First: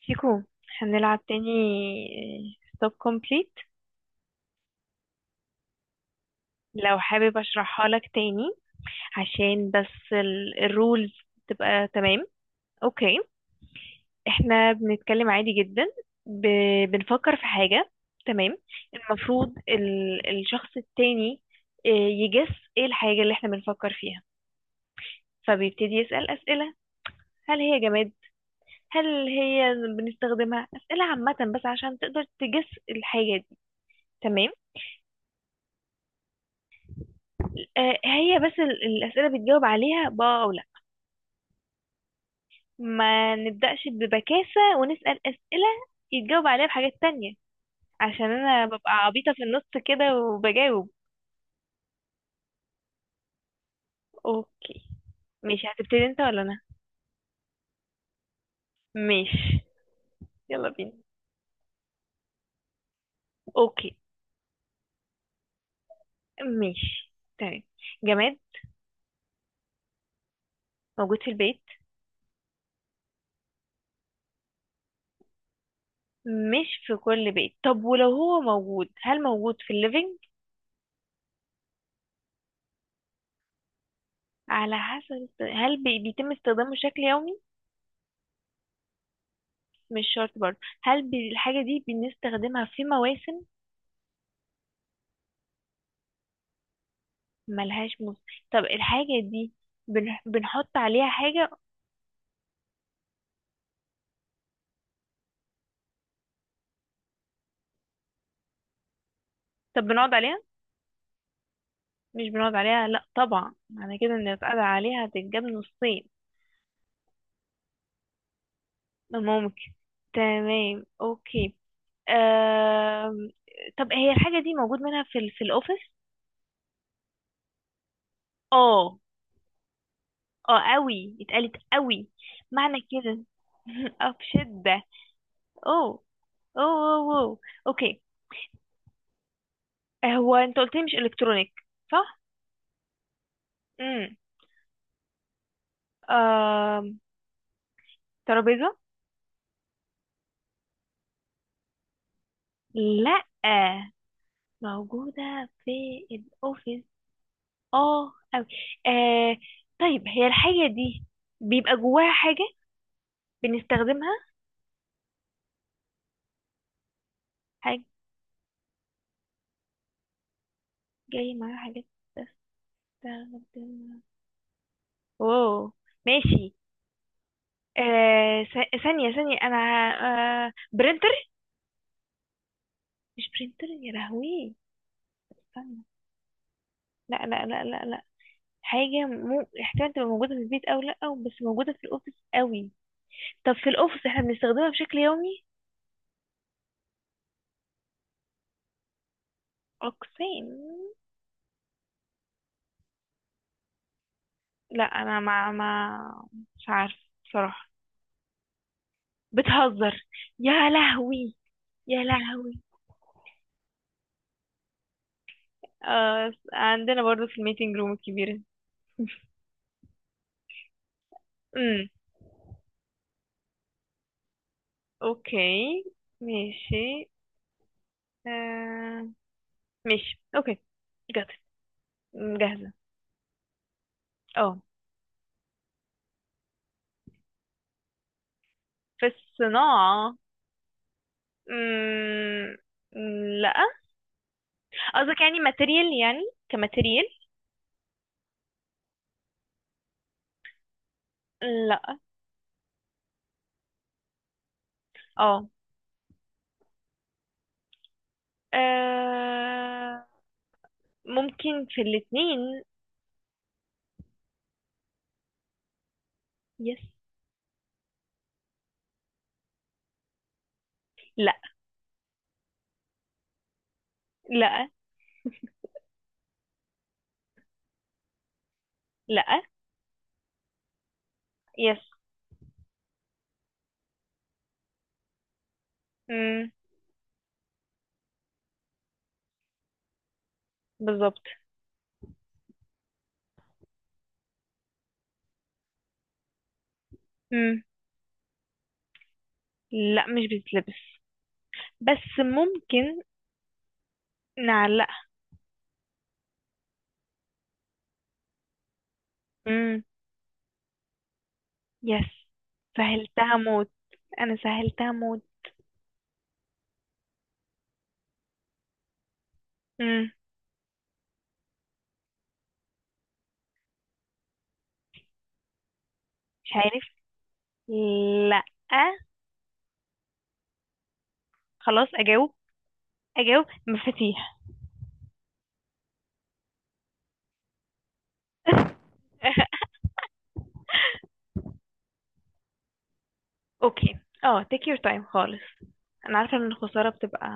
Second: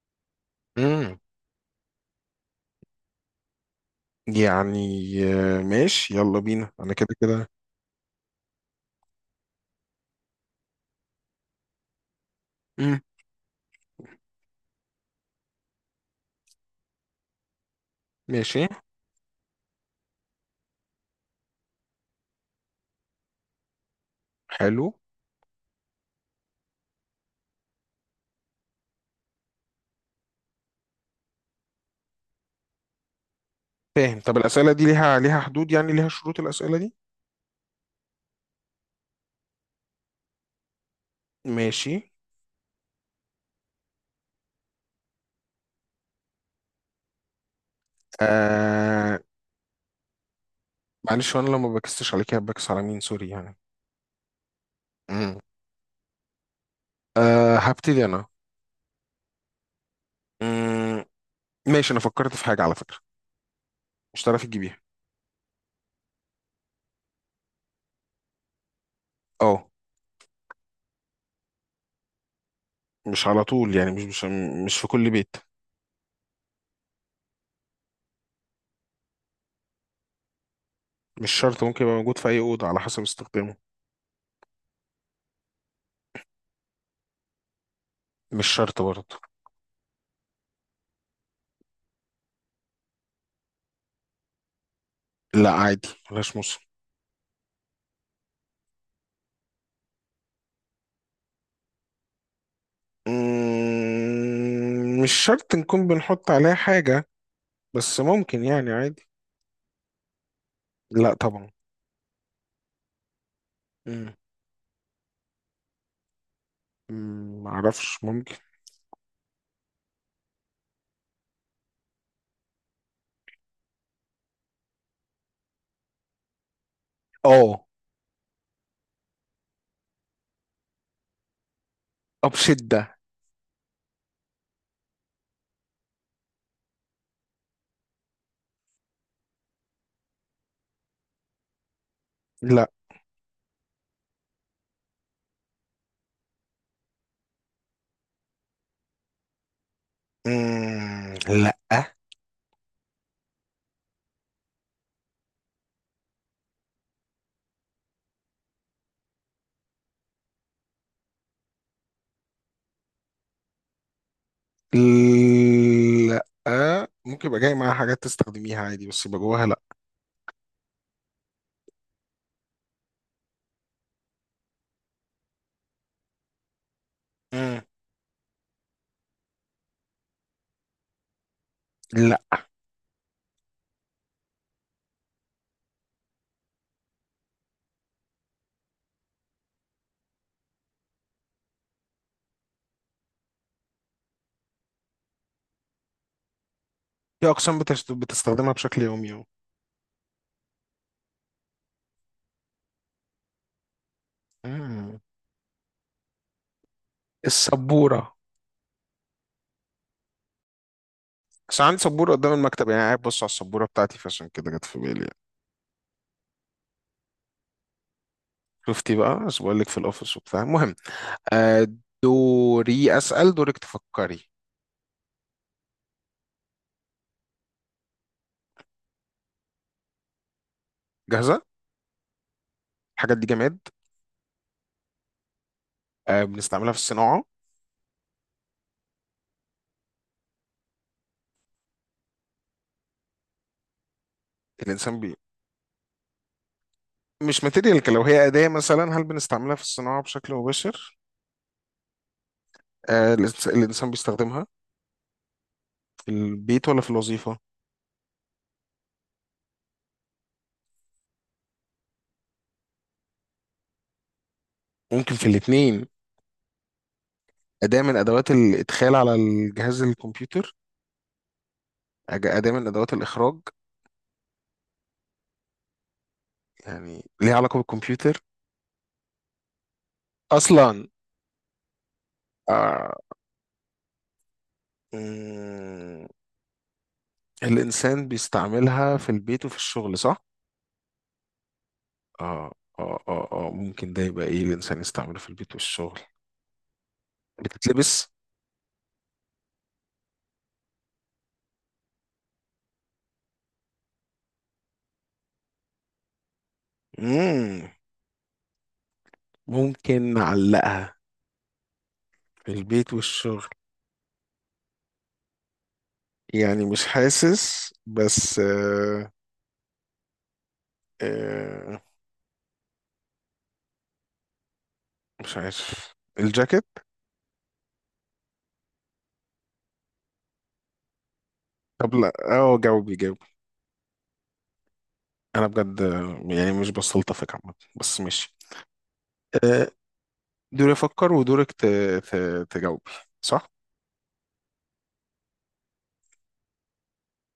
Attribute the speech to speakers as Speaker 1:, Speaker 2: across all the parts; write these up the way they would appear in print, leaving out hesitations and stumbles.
Speaker 1: شيكو،
Speaker 2: امم
Speaker 1: هنلعب تاني. ستوب كومبليت.
Speaker 2: يعني آه، ماشي يلا بينا انا
Speaker 1: لو
Speaker 2: كده
Speaker 1: حابب
Speaker 2: كده.
Speaker 1: اشرحها لك تاني عشان بس الرولز تبقى تمام.
Speaker 2: امم
Speaker 1: اوكي، احنا بنتكلم عادي جدا. ب... بنفكر في حاجة، تمام.
Speaker 2: ماشي.
Speaker 1: المفروض الشخص التاني يجس ايه الحاجة اللي احنا بنفكر فيها،
Speaker 2: حلو.
Speaker 1: فبيبتدي يسأل أسئلة. هل هي جماد؟ هل هي بنستخدمها؟ أسئلة عامة بس عشان تقدر تجس الحاجة دي.
Speaker 2: فاهم، طب
Speaker 1: تمام،
Speaker 2: الأسئلة دي ليها حدود يعني؟ ليها شروط الأسئلة دي؟
Speaker 1: هي بس الأسئلة بتجاوب عليها بأه أو لأ.
Speaker 2: ماشي.
Speaker 1: ما نبدأش ببكاسة ونسأل أسئلة يتجاوب عليها بحاجات تانية، عشان أنا ببقى
Speaker 2: آه
Speaker 1: عبيطة في النص كده وبجاوب.
Speaker 2: معلش، وانا لو ما بكسش عليك بكس على مين؟ سوري يعني.
Speaker 1: أوكي،
Speaker 2: امم
Speaker 1: ماشي. هتبتدي أنت ولا أنا؟
Speaker 2: هبتدي انا.
Speaker 1: ماشي، يلا بينا.
Speaker 2: امم ماشي. انا فكرت في حاجة على فكرة،
Speaker 1: أوكي،
Speaker 2: مش هتعرفي تجيبيها.
Speaker 1: ماشي، تمام. جماد
Speaker 2: اه،
Speaker 1: موجود في البيت؟
Speaker 2: مش على طول يعني، مش في كل بيت.
Speaker 1: مش في كل بيت، طب ولو هو موجود هل موجود في الليفينج؟
Speaker 2: مش شرط، ممكن يبقى موجود في اي أوضة على حسب استخدامه.
Speaker 1: بيتم استخدامه بشكل يومي؟
Speaker 2: مش شرط برضه.
Speaker 1: مش شرط برضه، هل الحاجة دي بنستخدمها في مواسم؟
Speaker 2: لا عادي، ملهاش موسم.
Speaker 1: ملهاش موسم. طب الحاجة دي بنحط عليها حاجة؟
Speaker 2: مش شرط نكون بنحط عليها حاجة، بس ممكن يعني عادي.
Speaker 1: طب بنقعد عليها؟
Speaker 2: لا طبعا.
Speaker 1: مش بنقعد عليها، لا طبعا، معنى
Speaker 2: مم،
Speaker 1: كده ان اتقعد عليها هتتجاب نصين.
Speaker 2: معرفش ممكن.
Speaker 1: ممكن، تمام، اوكي. آم... طب هي الحاجة دي موجود منها في في الأوفيس؟
Speaker 2: اه،
Speaker 1: اه. اه قوي، اتقالت قوي،
Speaker 2: آه،
Speaker 1: معنى
Speaker 2: بشدة.
Speaker 1: كده اه بشدة. اوه، أوه. اوكي. هو انت قلت لي مش الكترونيك، صح؟
Speaker 2: لا.
Speaker 1: امم آه... ترابيزة؟
Speaker 2: مم، لا.
Speaker 1: لا، موجودة في الأوفيس اه أوي. آه طيب هي الحاجة دي بيبقى جواها حاجة بنستخدمها؟
Speaker 2: لا، ممكن يبقى جاي معاها
Speaker 1: حاجة
Speaker 2: حاجات تستخدميها عادي، بس يبقى جواها لا.
Speaker 1: جاي معاها حاجة بستخدمها، واو ماشي.
Speaker 2: مم،
Speaker 1: ثانية ثانية، أنا. برينتر؟
Speaker 2: لا.
Speaker 1: مش برينتر، يا لهوي. استنى، لا لا لا لا لا. حاجة مو احتمال تبقى موجودة في البيت أو لأ، أو بس موجودة في الأوفيس أوي. طب في الأوفيس احنا بنستخدمها بشكل يومي؟
Speaker 2: في أقسام بتستخدمها بشكل يومي أهو.
Speaker 1: أقسام؟ لا،
Speaker 2: مم،
Speaker 1: أنا ما مش عارفة بصراحة.
Speaker 2: السبورة.
Speaker 1: بتهزر، يا لهوي،
Speaker 2: بس عندي
Speaker 1: يا
Speaker 2: سبورة قدام
Speaker 1: لهوي.
Speaker 2: المكتب يعني، قاعد بص على السبورة بتاعتي فعشان كده جت في بالي يعني.
Speaker 1: عندنا برضو في الميتنج روم الكبيرة.
Speaker 2: شفتي بقى؟ بس بقول لك في الأوفيس وبتاع، المهم. آه،
Speaker 1: امم
Speaker 2: دوري أسأل، دورك تفكري.
Speaker 1: اوكي، ماشي. آه ماشي، اوكي. جات
Speaker 2: جاهزة؟
Speaker 1: جاهزة.
Speaker 2: الحاجات دي جماد؟
Speaker 1: اه،
Speaker 2: بنستعملها في الصناعة؟
Speaker 1: في الصناعة؟ مم... لا.
Speaker 2: الإنسان بي...
Speaker 1: قصدك يعني ماتيريال؟ يعني كماتيريال؟
Speaker 2: مش ماتيريال، لو هي أداة مثلا هل بنستعملها في الصناعة بشكل مباشر؟
Speaker 1: لا.
Speaker 2: الإنسان بيستخدمها
Speaker 1: اه
Speaker 2: في البيت ولا في الوظيفة؟
Speaker 1: آه، ممكن في الاتنين.
Speaker 2: ممكن في الاتنين؟
Speaker 1: يس.
Speaker 2: أداة من أدوات الإدخال على الجهاز الكمبيوتر؟
Speaker 1: لا.
Speaker 2: أداة من أدوات الإخراج؟
Speaker 1: لا.
Speaker 2: يعني ليها علاقة بالكمبيوتر
Speaker 1: لا.
Speaker 2: أصلا؟
Speaker 1: يس.
Speaker 2: آه، مم،
Speaker 1: مم.
Speaker 2: الإنسان بيستعملها في البيت وفي الشغل صح؟
Speaker 1: بالظبط.
Speaker 2: اه اه اه اه، ممكن ده يبقى ايه الانسان يستعمله في البيت والشغل؟
Speaker 1: مم.
Speaker 2: بتتلبس؟
Speaker 1: لا مش بتتلبس، بس ممكن نعلقها.
Speaker 2: مم.
Speaker 1: مم.
Speaker 2: ممكن نعلقها
Speaker 1: يس.
Speaker 2: في البيت
Speaker 1: سهلتها
Speaker 2: والشغل
Speaker 1: موت، انا سهلتها موت.
Speaker 2: يعني؟ مش حاسس بس
Speaker 1: مم.
Speaker 2: آه مش عارف.
Speaker 1: مش
Speaker 2: الجاكيت؟
Speaker 1: عارف. لا، خلاص
Speaker 2: طب لا،
Speaker 1: اجاوب.
Speaker 2: اه جاوبي جاوبي.
Speaker 1: اجاوب مفاتيح.
Speaker 2: انا بجد يعني مش بستلطفك عامة، بس ماشي. آه دوري افكر ودورك ت... تجاوبي، صح؟
Speaker 1: اوكي، take your time خالص. انا عارفه ان الخساره بتبقى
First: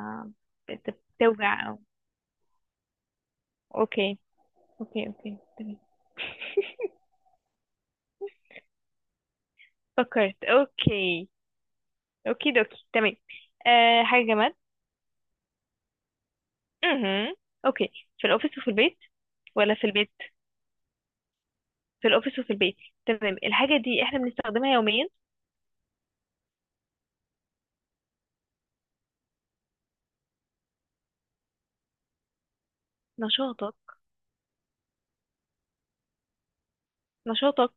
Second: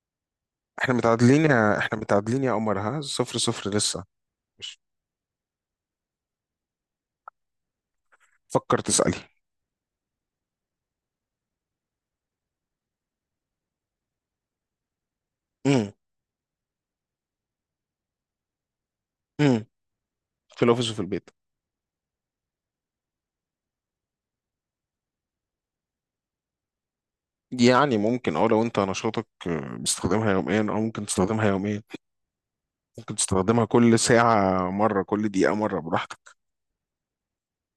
Speaker 1: بتوجع او
Speaker 2: احنا متعادلين يا قمر، ها، 0-0 لسه.
Speaker 1: اوكي.
Speaker 2: مش.
Speaker 1: اوكي، اوكي، تمام.
Speaker 2: فكر تسألي.
Speaker 1: فكرت. اوكي، اوكي دوكي، تمام. حاجة جماد. امم اوكي. في الأوفيس وفي البيت
Speaker 2: مم.
Speaker 1: ولا في البيت؟
Speaker 2: في الاوفيس وفي البيت.
Speaker 1: في الأوفيس وفي البيت، تمام. الحاجة دي احنا بنستخدمها يوميا؟
Speaker 2: يعني ممكن، اه لو انت نشاطك بتستخدمها يوميا او ممكن تستخدمها يوميا، ممكن تستخدمها
Speaker 1: نشاطك،
Speaker 2: كل ساعة مرة كل دقيقة مرة براحتك.
Speaker 1: نشاطك،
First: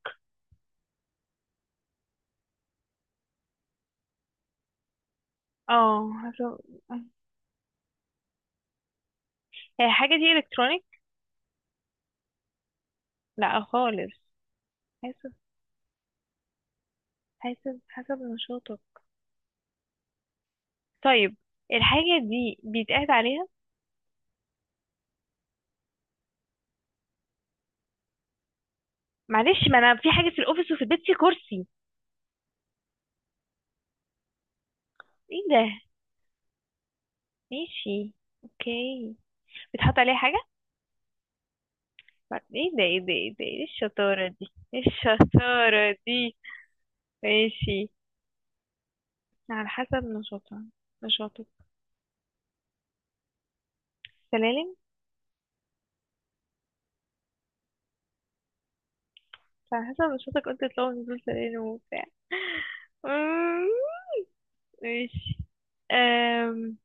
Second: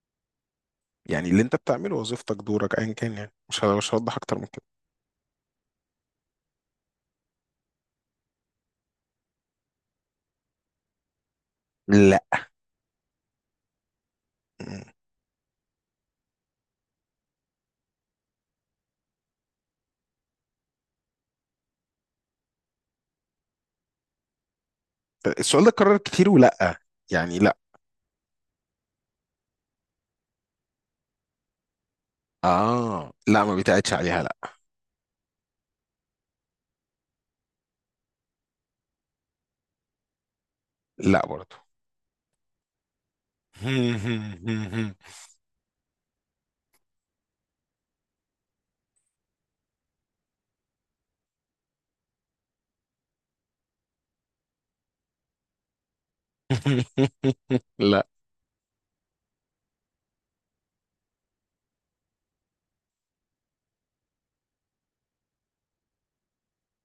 Speaker 2: يعني اللي انت بتعمله وظيفتك دورك ايا كان يعني، مش هوضح اكتر من كده.
Speaker 1: اه حسب. هي الحاجة دي الكترونيك؟
Speaker 2: لا.
Speaker 1: لا خالص.
Speaker 2: مم.
Speaker 1: حسب حسب نشاطك. طيب الحاجة دي بيتقعد عليها؟
Speaker 2: السؤال ده اتكرر كتير ولا؟ يعني لا.
Speaker 1: معلش، ما انا في حاجة في الأوفيس وفي البيت في كرسي.
Speaker 2: اه لا، ما بيتقعدش عليها لا.
Speaker 1: ايه ده؟ ماشي، اوكي. بيتحط عليها حاجة؟
Speaker 2: لا برضه.
Speaker 1: ايه ده، ايه ده، ايه ده، ايه الشطارة دي، ايه الشطارة دي؟ ماشي. على حسب نشاطها، نشاطك. سلالم؟
Speaker 2: لا.
Speaker 1: على حسب نشاطك، قلت تطلعوا نزول سلالم وبتاع. أمم، ماشي. أم...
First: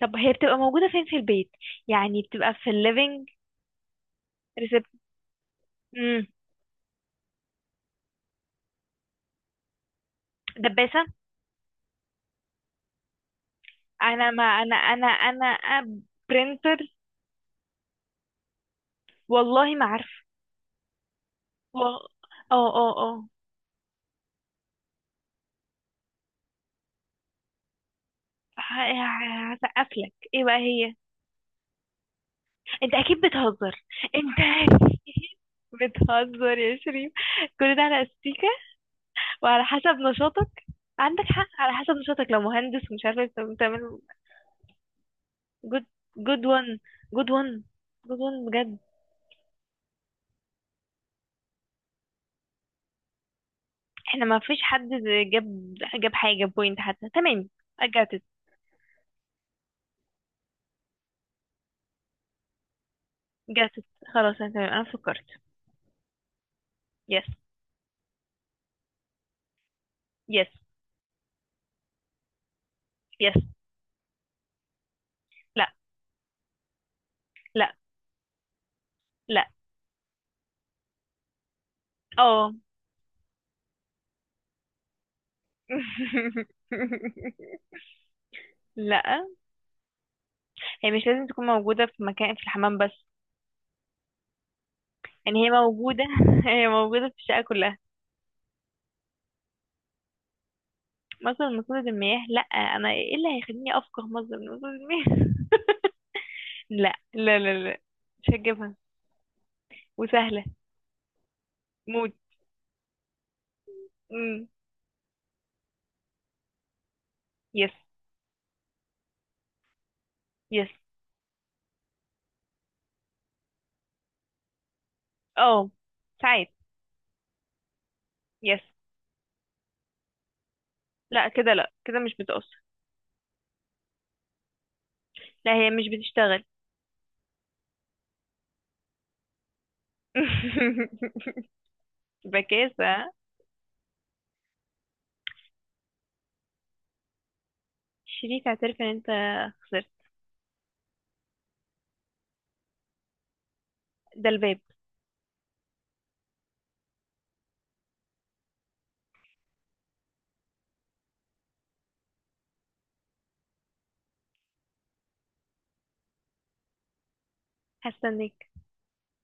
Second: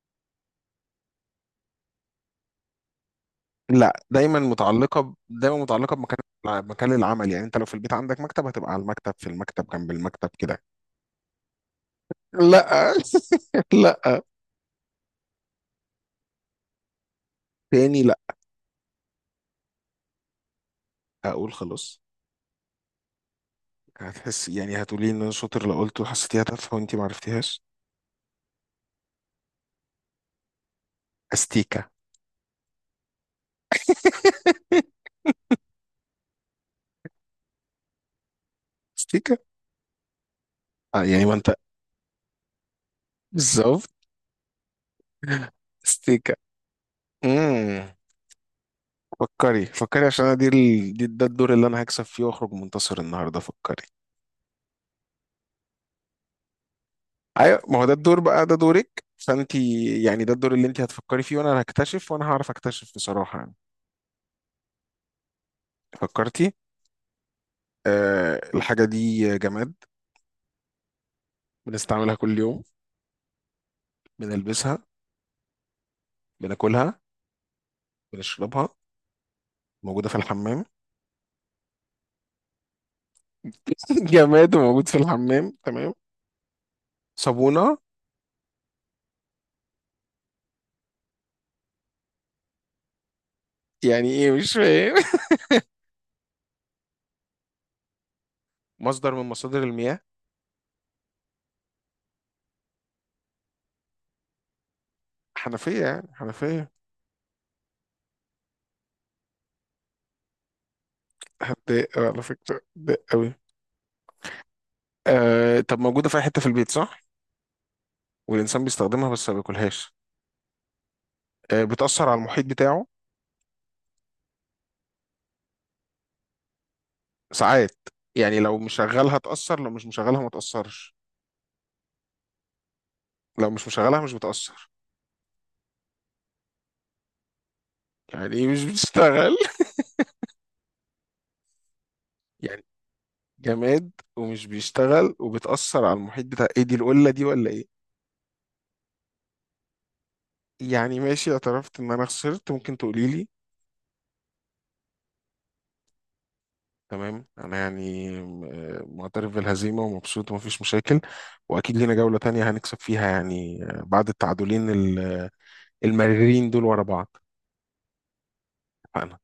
Speaker 1: طب هي بتبقى موجودة فين في البيت؟ يعني بتبقى في الليفينج؟
Speaker 2: لا،
Speaker 1: ريسبت؟
Speaker 2: دايما متعلقه بمكان،
Speaker 1: أمم،
Speaker 2: مكان العمل. يعني انت لو في البيت عندك مكتب هتبقى على المكتب، في المكتب، جنب المكتب كده.
Speaker 1: دباسة؟
Speaker 2: لا، لا.
Speaker 1: انا ما انا انا انا برينتر؟
Speaker 2: تاني، لا.
Speaker 1: والله ما عارفة.
Speaker 2: اقول
Speaker 1: و-
Speaker 2: خلاص؟
Speaker 1: اه اه اه
Speaker 2: هتحس يعني هتقولي ان انا شاطر لو قلت وحسيتيها تافهه وانت ما عرفتيهاش.
Speaker 1: هسقفلك. ايه بقى هي؟
Speaker 2: استيكه.
Speaker 1: انت اكيد بتهزر. انت اكيد بتهزر يا شريف، كل ده على استيكة؟
Speaker 2: استيكه.
Speaker 1: وعلى حسب نشاطك. عندك
Speaker 2: يعني ما
Speaker 1: حق،
Speaker 2: انت،
Speaker 1: على حسب نشاطك لو مهندس ومش عارف انت
Speaker 2: بالظبط.
Speaker 1: بتعمل. جود
Speaker 2: استيكه.
Speaker 1: جود وان، جود وان،
Speaker 2: امم
Speaker 1: جود وان بجد.
Speaker 2: فكري فكري، عشان انا دي ده الدور اللي انا هكسب فيه واخرج منتصر النهارده. فكري.
Speaker 1: احنا ما فيش حد جاب جاب حاجة بوينت حتى، تمام.
Speaker 2: ايوه، ما هو
Speaker 1: I
Speaker 2: ده
Speaker 1: got
Speaker 2: الدور
Speaker 1: it.
Speaker 2: بقى، ده دورك فانت يعني. ده الدور اللي انت هتفكري فيه، وانا هكتشف وانا هعرف اكتشف بصراحه يعني.
Speaker 1: got it. خلاص انا تمام، انا فكرت.
Speaker 2: فكرتي؟
Speaker 1: يس.
Speaker 2: الحاجه دي جماد.
Speaker 1: يس.
Speaker 2: بنستعملها كل يوم.
Speaker 1: يس.
Speaker 2: بنلبسها.
Speaker 1: لا.
Speaker 2: بناكلها.
Speaker 1: لا.
Speaker 2: بنشربها.
Speaker 1: لا.
Speaker 2: موجودة في الحمام؟
Speaker 1: اه.
Speaker 2: جماد موجود في الحمام، تمام. صابونة؟
Speaker 1: لا، هي مش لازم تكون موجودة في مكان في الحمام بس.
Speaker 2: يعني ايه مش فاهم.
Speaker 1: يعني هي موجودة هي موجودة في الشقة كلها.
Speaker 2: مصدر من مصادر المياه؟
Speaker 1: مصدر من مصادر المياه؟ لا، انا ايه اللي هيخليني افقه مصدر من مصادر المياه؟
Speaker 2: حنفية، يعني حنفية.
Speaker 1: لا، لا، لا، لا، مش هجيبها وسهلة
Speaker 2: هتضايق أوي
Speaker 1: موت.
Speaker 2: على فكرة، هتضايق أوي.
Speaker 1: مم.
Speaker 2: طب موجودة في أي حتة في البيت صح؟
Speaker 1: يس.
Speaker 2: والإنسان بيستخدمها بس ما بياكلهاش.
Speaker 1: يس.
Speaker 2: آه، بتأثر على المحيط بتاعه.
Speaker 1: اه ساعات.
Speaker 2: ساعات. يعني لو
Speaker 1: يس.
Speaker 2: مشغلها تأثر، لو مش مشغلها ما تأثرش.
Speaker 1: لا كده، لا كده مش بتأثر.
Speaker 2: لو مش مشغلها مش بتأثر.
Speaker 1: لا، هي مش بتشتغل.
Speaker 2: يعني ايه مش بتشتغل؟ يعني
Speaker 1: بكاسة.
Speaker 2: جماد ومش بيشتغل وبتأثر على المحيط بتاع، ايه دي؟ القلة دي ولا ايه؟
Speaker 1: شريك، اعترف ان انت خسرت.
Speaker 2: يعني ماشي، اعترفت ان انا خسرت، ممكن تقولي لي.
Speaker 1: ده الباب.
Speaker 2: تمام انا يعني معترف بالهزيمه ومبسوط ومفيش مشاكل. واكيد لينا جوله تانية هنكسب فيها يعني بعد التعادلين المريرين دول ورا بعض.
Speaker 1: هستناك.
Speaker 2: اتفقنا.